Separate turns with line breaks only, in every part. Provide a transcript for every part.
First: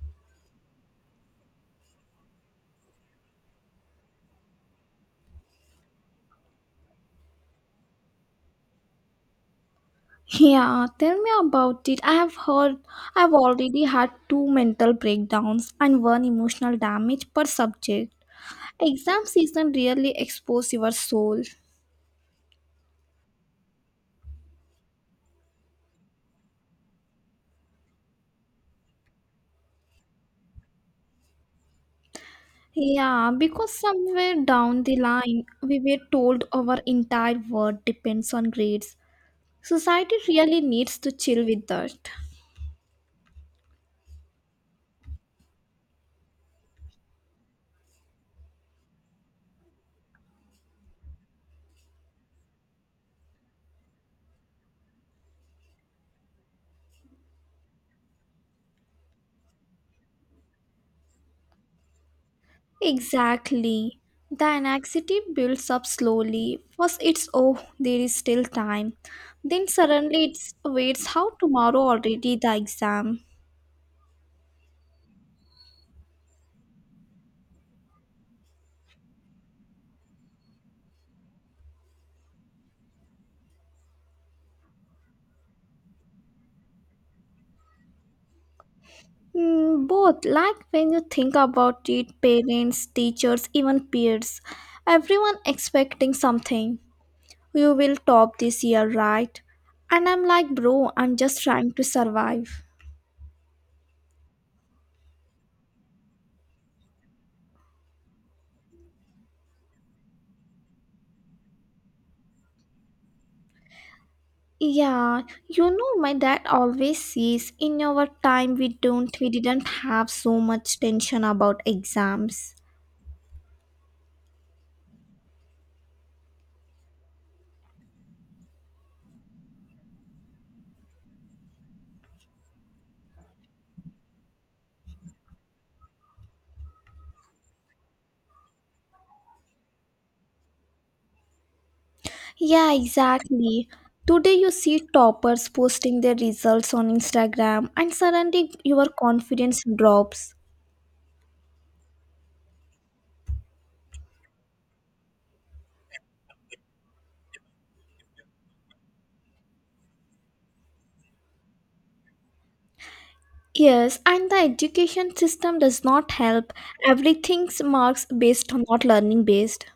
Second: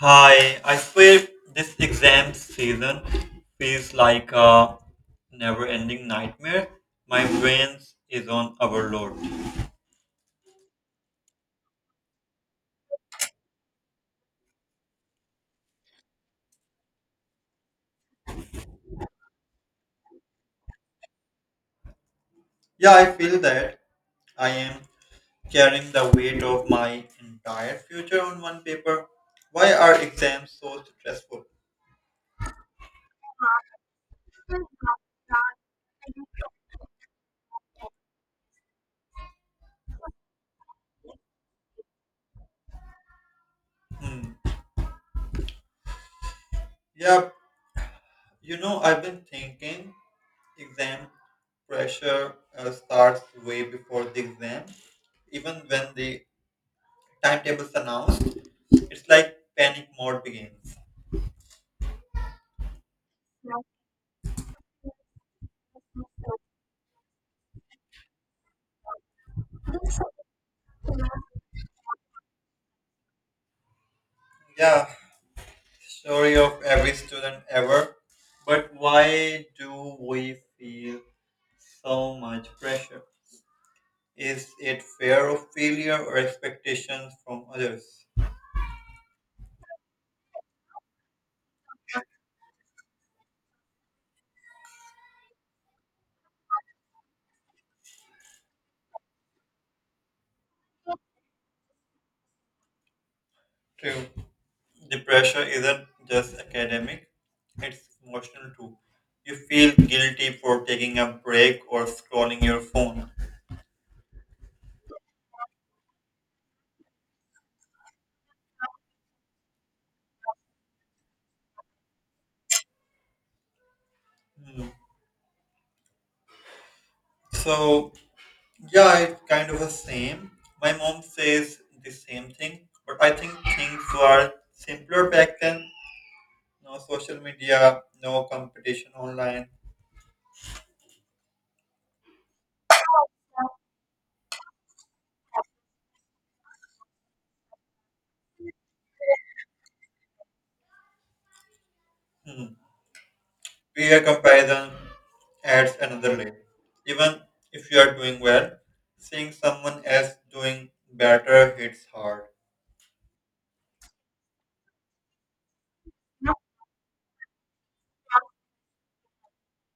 Hi, I swear this exam season feels like a never ending nightmare. My brain is on overload.
Yeah, tell me about it. I have heard I've already had two mental breakdowns and one emotional damage per subject. Exam season really expose your soul.
Yeah, I feel that I am carrying the weight of my entire future on one paper. Why are exams so stressful?
Yeah, because somewhere down the line we were told our entire world depends on grades. Society really needs to chill with that.
Hmm. Yeah, I've been thinking exam pressure starts way before the exam, even when the timetable is announced. It's like panic mode begins.
Exactly. The anxiety builds up slowly. First, it's oh, there is still time. Then, suddenly, it's waits how tomorrow already the exam.
Yeah, story of every student ever. But why do we feel so much pressure? Is it fear of failure or expectations from others?
Mm, both, like when you think about it, parents, teachers, even peers, everyone expecting something. You will top this year, right? And I'm like, bro, I'm just trying to survive.
True. The pressure isn't just academic, it's emotional too. You feel guilty for taking a break or scrolling your phone.
Yeah, my dad always says in our time we didn't have so much tension about exams.
Hmm. So, Yeah, it's kind of the same. My mom says the same thing, but I think things were simpler back then. No social media, no competition online.
Yeah, exactly. Today you see toppers posting their results on Instagram and suddenly your confidence drops.
Hmm. Peer comparison adds another layer. Even if you are doing well, seeing someone else doing better hits hard.
Yes, and the education system does not help. Everything's marks based not learning based.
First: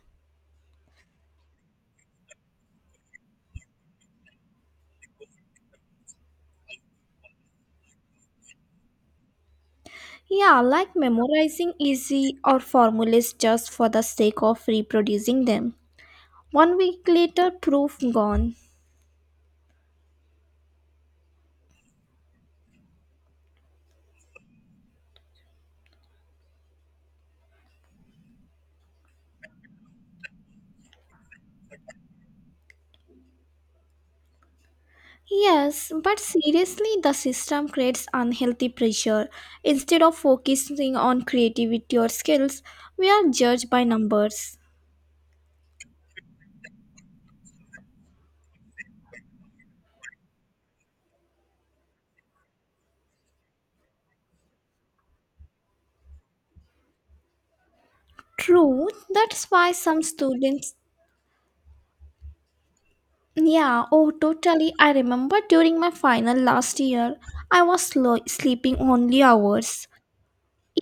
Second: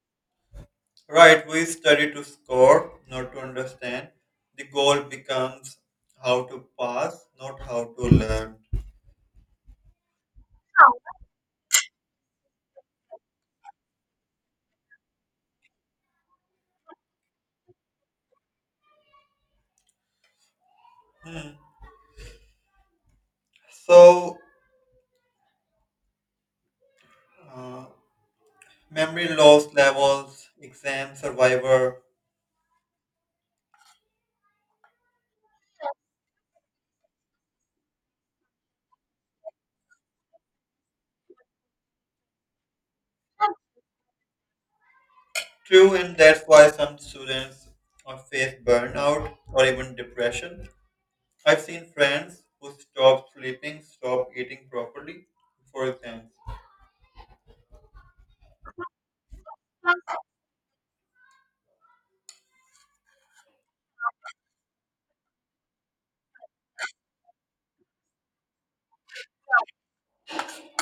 Right, we study to score, not to understand. The goal becomes how to pass, not how to learn.
Yeah, like memorizing easy or formulas just for the sake of reproducing them. One week later, proof gone.
Hmm. So, uh, Memory loss levels, exam survivor.
Yes, but seriously, the system creates unhealthy pressure. Instead of focusing on creativity or skills, we are judged by numbers.
True, and that's why some students face burnout or even depression. I've seen friends who stop sleeping, stop eating properly for exams.
True, that's why some students. Yeah, oh, totally. I remember during my final last year, sleeping only hours.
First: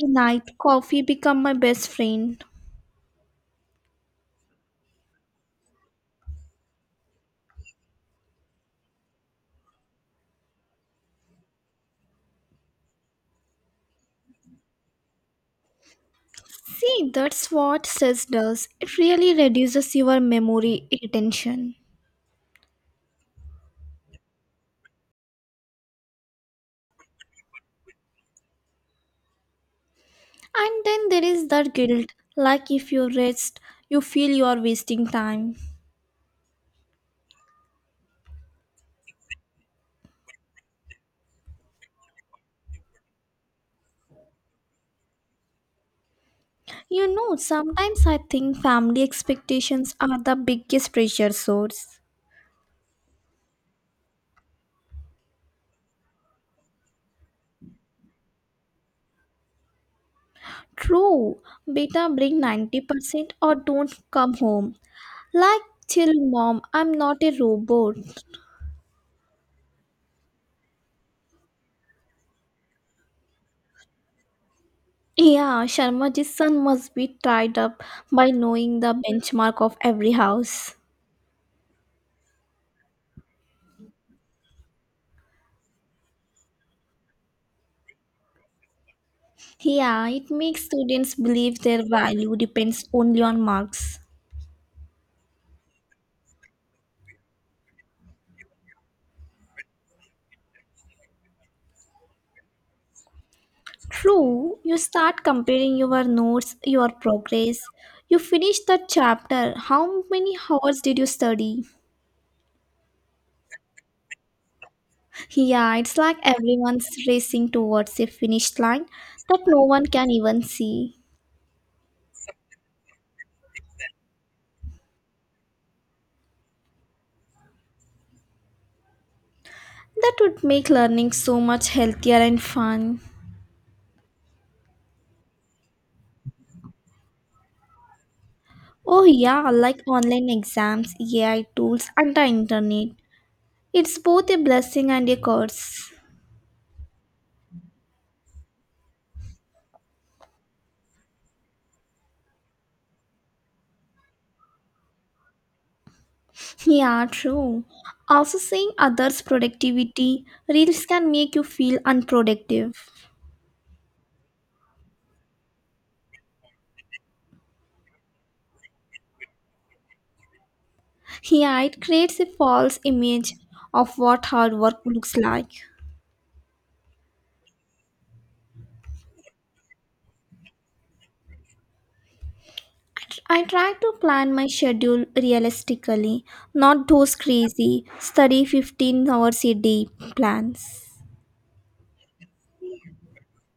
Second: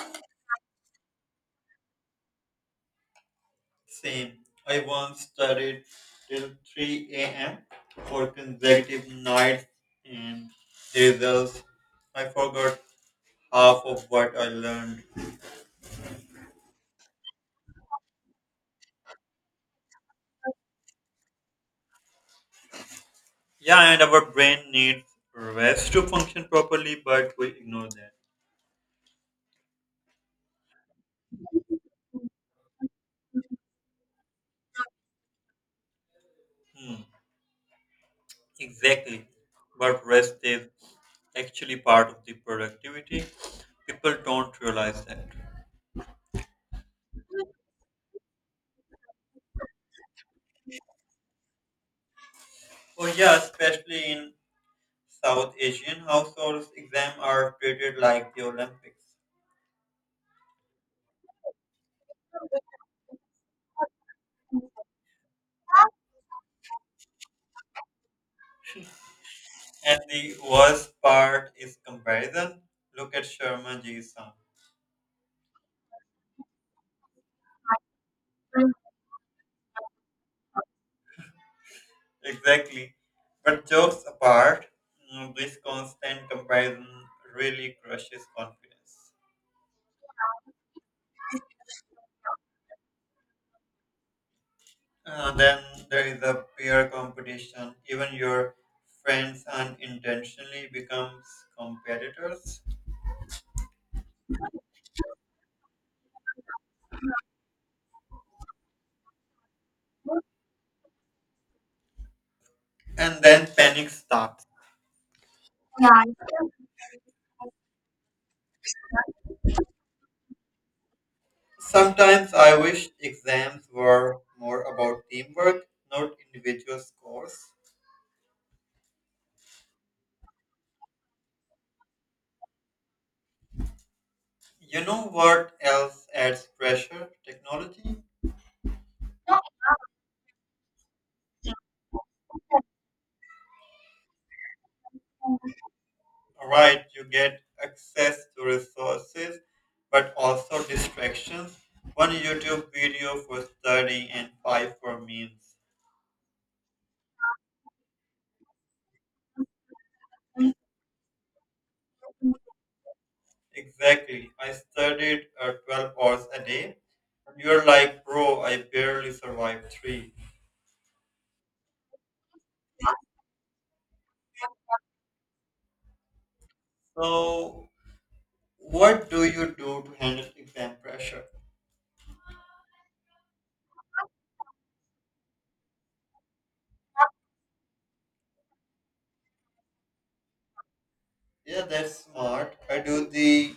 A night coffee become my best friend.
Same. I once studied till 3 a.m. for consecutive nights, and the results I forgot half of what I learned.
See, that's what stress does. It really reduces your memory attention.
Yeah, and our brain needs rest to function properly, but we ignore that.
And then there is that guilt, like if you rest, you feel you are wasting time.
Hmm, exactly. But rest is actually part of the productivity. People don't realize that.
You know, sometimes I think family expectations are the biggest pressure source.
Oh yeah, especially in South Asian households, exams are treated like the Olympics.
True, beta bring 90% or don't come home. Like, chill mom, I'm not a robot.
And the worst part is comparison. Look at Sharma Ji's son.
Yeah, Sharmaji's son must be tied up by knowing the benchmark of every house.
Exactly. But jokes apart, this constant comparison really crushes confidence.
Yeah, it makes students believe their value depends only on marks.
Then there is a peer competition. Even your friends unintentionally becomes competitors,
True, you start comparing your notes, your progress. You finish that chapter. How many hours did you study?
and then panic starts.
Yeah,
Yeah,
it's
I
like
think-
everyone's racing towards a finish line that no one can even see.
Sometimes I wish exams were more about teamwork, not individual scores.
That would make learning so much healthier and fun.
You know what else adds pressure? Technology.
Oh, yeah, like online exams, AI tools, and the internet. It's both a blessing and a curse.
Right, you get access to resources, but also distractions. One YouTube video for studying and five for memes.
Yeah, true. Also, seeing others' productivity reels can make you feel unproductive.
Exactly. I studied 12 hours a day. You're like, bro, I barely survived three.
Yeah, it creates a false image of what hard work looks like.
So, what do you do to handle exam pressure?
I try to plan my schedule realistically, not those crazy study 15 hours a day plans.
Yeah, that's smart. I do the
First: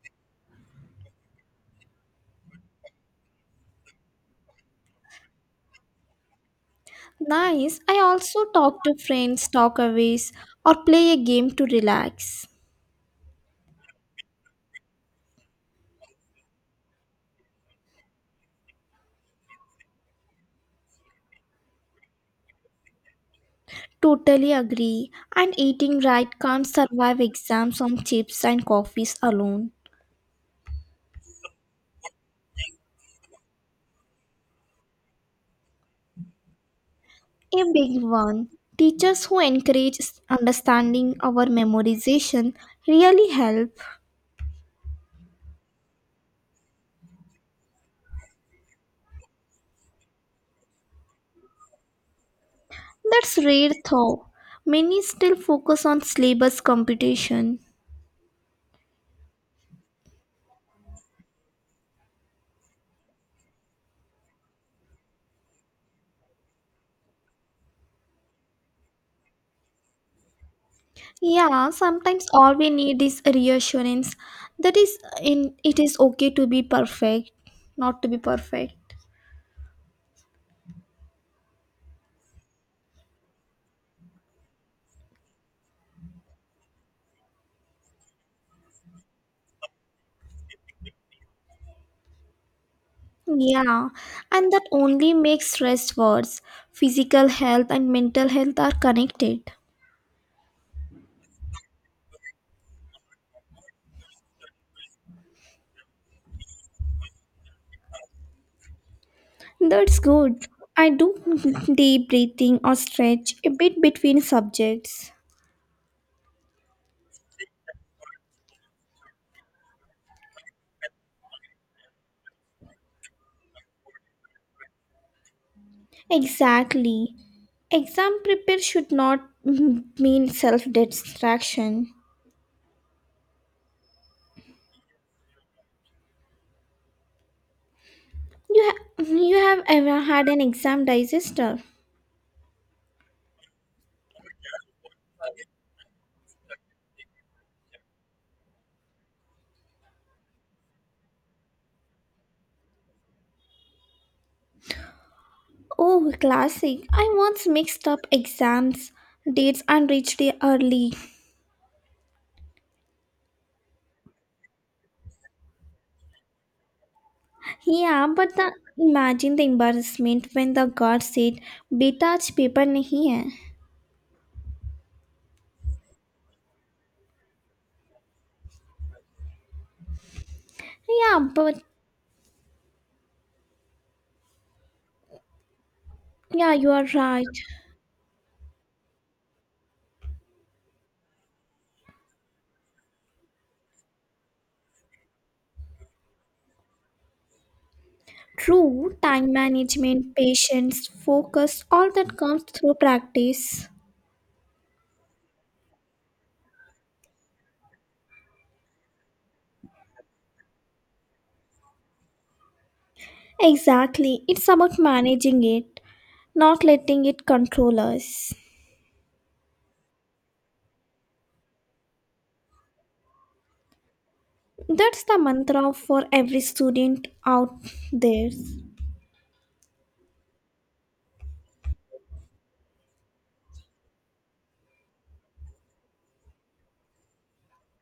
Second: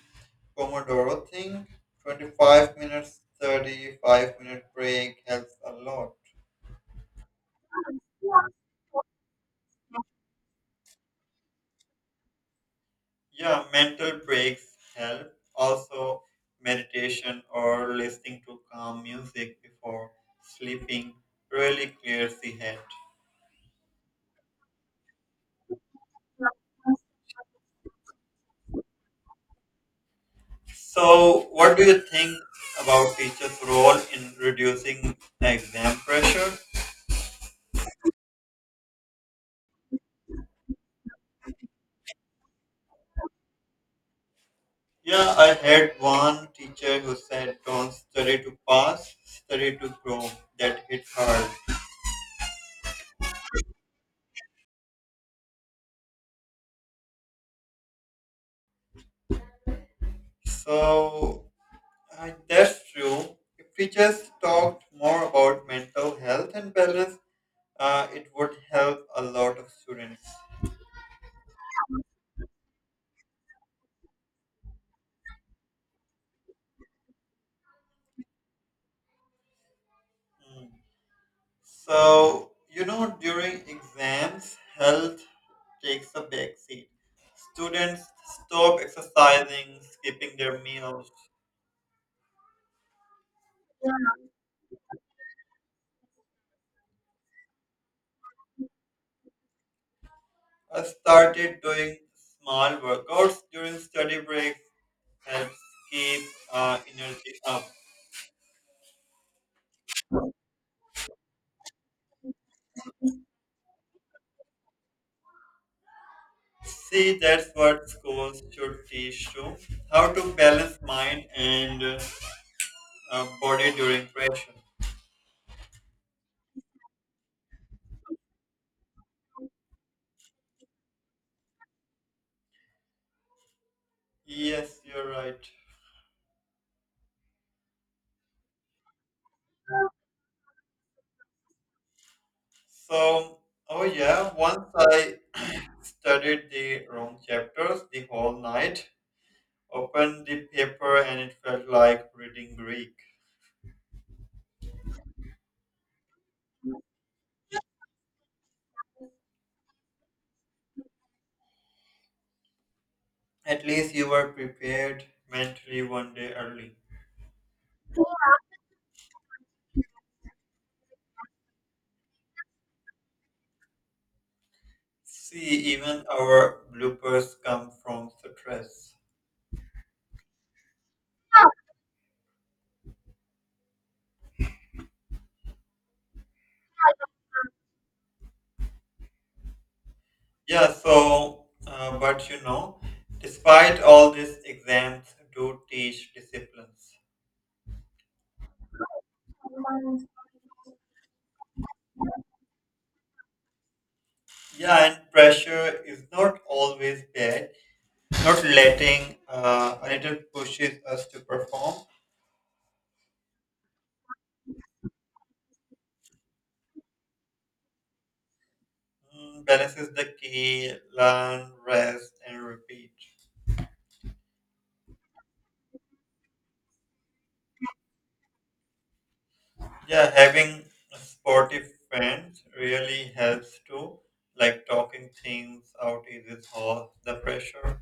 Pomodoro thing, 25 minutes, 35-minute break, helps a lot.
Nice. I also talk to friends, talk aways, or play a game to relax.
Yeah, mental breaks help. Also, meditation or listening to calm music before sleeping really clears the head.
Totally agree. And eating right can't survive exams on chips and coffees alone.
So, what do you think about teachers' role in reducing exam pressure?
A big one. Teachers who encourage understanding our memorization really help.
Yeah, I had one teacher who said, "Don't study to pass, study to grow." That hit hard.
That's rare though. Many still focus on syllabus computation.
So, And that's true. If teachers talked more about mental health and balance, it would help a lot of students.
Yeah, sometimes all we need is reassurance that is in it is okay to be perfect, not to be perfect.
Mm. So, you know, during exams, health takes a back seat. Students stop exercising, skipping their meals.
Yeah, and that only makes stress worse. Physical health and mental health are connected.
I started doing small workouts during study breaks, helps keep energy up.
That's good. I do deep breathing or stretch a bit between subjects.
See, that's what schools should teach too: how to balance mind and body during pressure.
Exactly. Exam prepare should not mean self distraction.
Yes, you're right.
You have ever had an exam digester?
So, oh yeah, once I studied the wrong chapters the whole night, opened the paper, and it felt like reading Greek.
Oh, classic. I once mixed up exams, dates, and reached there early.
At least you were prepared mentally one day early.
Yeah, but the, imagine the embarrassment when the guard said, "बेटा आज paper नहीं है."
See, even our bloopers come from stress.
Yeah, but yeah, you are right.
Yeah, but you know, despite all these exams do teach disciplines.
True, time management, patience, focus, all that comes through practice.
Yeah, and pressure is not always bad. Not letting a little pushes us to perform.
Exactly, it's about managing it, not letting it control us.
Mm, balance is the key. Learn, rest, and repeat.
That's the mantra for every student out there.
Yeah, having sportive friends really helps too. Like talking things out eases all the pressure.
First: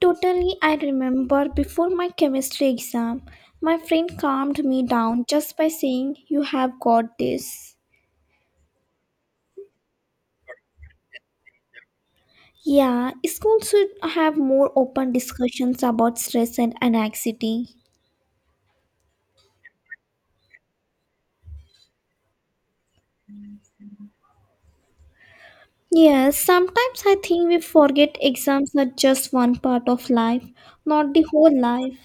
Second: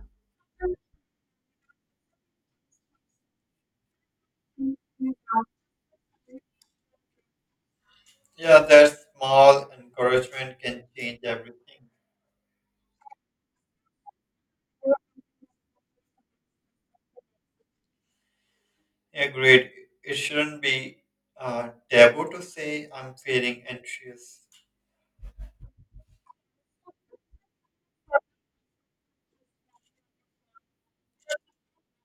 Totally, I remember before my chemistry exam, my friend calmed me down just by saying, You have got this.
Yeah, that small encouragement can change everything.
Yeah, school should have more open discussions about stress and anxiety.
Agreed. It shouldn't be taboo to say I'm feeling anxious.
Yes, sometimes I think we forget exams are just one part of life, not the whole life.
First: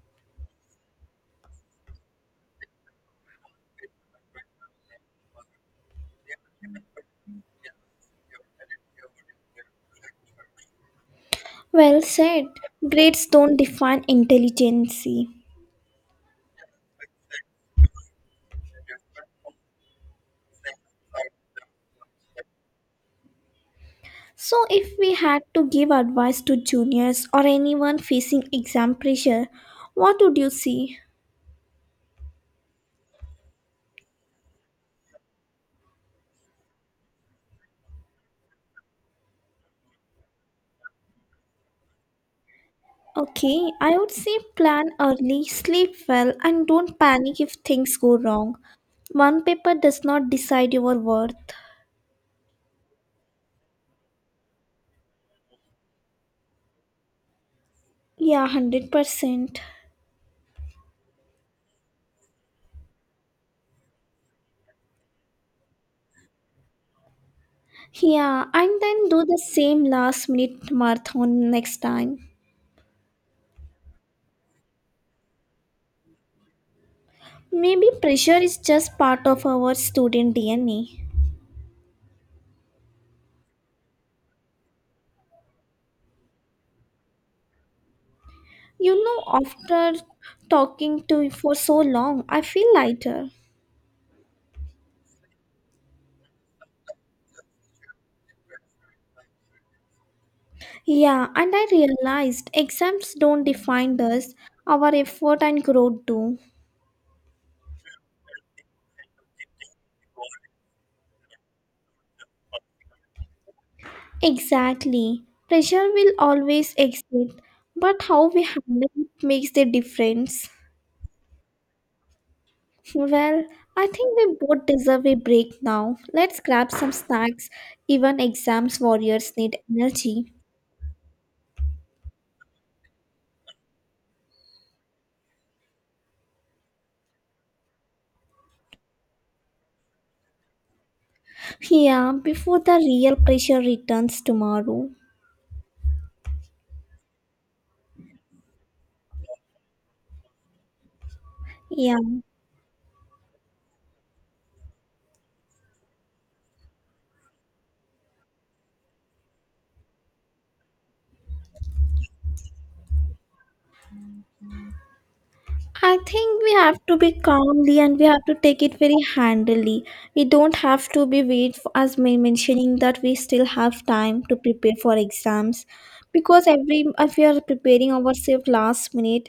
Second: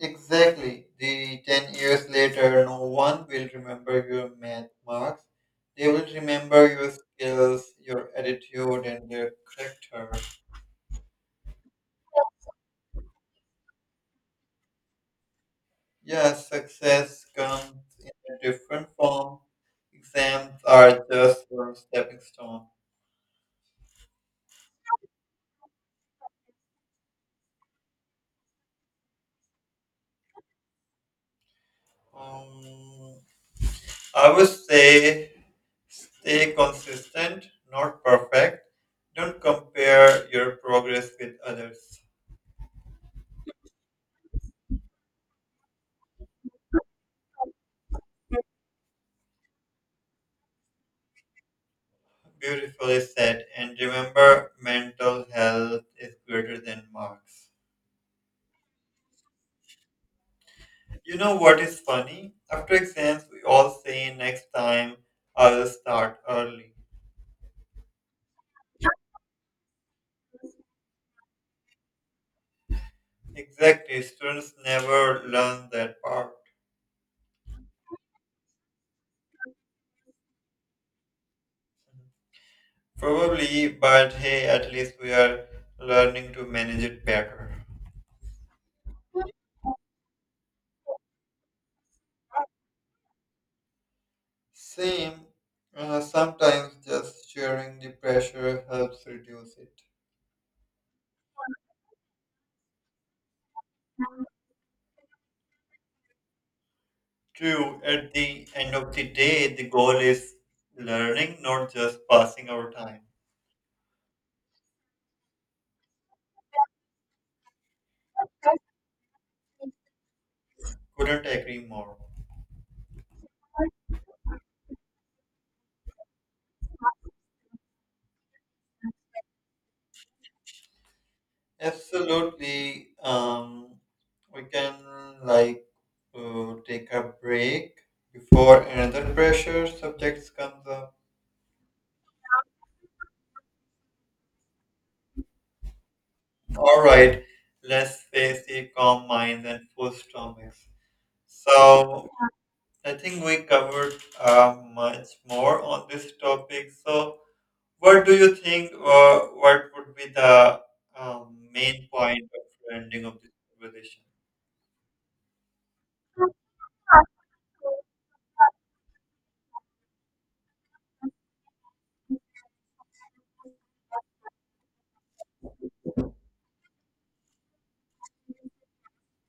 Exactly. The 10 years later, no one will remember your math marks. They will remember your skills, your attitude, and your character.
Well said, grades don't define intelligence.
Yeah, success comes in a different form. Exams are just a stepping stone.
So, if we had to give advice to juniors or anyone facing exam pressure, what would you say?
Um, I would say stay consistent, not perfect. Don't compare your progress with others.
Okay, I would say plan early, sleep well, and don't panic if things go wrong. One paper does not decide your worth.
Beautifully said. And remember, mental health is greater than marks.
Yeah, 100%.
You know what is funny? After exams, we all say next time I'll start early.
Yeah, and then do the same last minute marathon next time.
Exactly. Students never learn that part.
Maybe pressure is just part of our student DNA.
Probably, but hey, at least we are learning to manage it better.
You know, after talking to you for so long, I feel lighter.
Same. Sometimes just sharing the pressure helps reduce it.
Yeah, and I realized exams don't define us, our effort and growth do.
True, at the end of the day, the goal is learning, not just passing our time.
Exactly. Pressure will always exist, but how we handle it makes the difference.
Couldn't agree more.
Well, I think we both deserve a break now. Let's grab some snacks. Even exams warriors need energy.
Absolutely. We can like take a break before another pressure subjects comes up.
Yeah, before the real pressure returns tomorrow.
All right, let's face the calm minds and full stomachs.
Yeah.
So I think we covered much more on this topic. So, what do you think? What would be the main point of ending of this conversation?
I think we have to be calmly and we have to take it very handily. We don't have to be wait for us men- mentioning that we still have time to prepare for exams because every if we are preparing ourselves last minute,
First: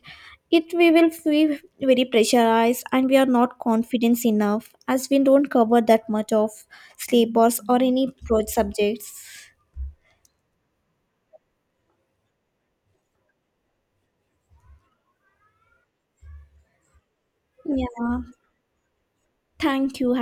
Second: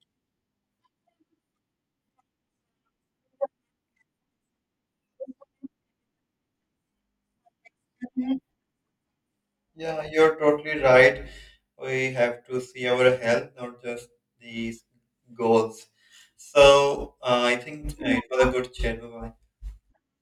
it we will feel very pressurized and we are not confident enough as we don't cover that much of syllabus or any broad subjects.
Yeah, you're totally right. We have to see our health, not just these goals. So, I think
Yeah,
it was a good chat. Bye
thank you.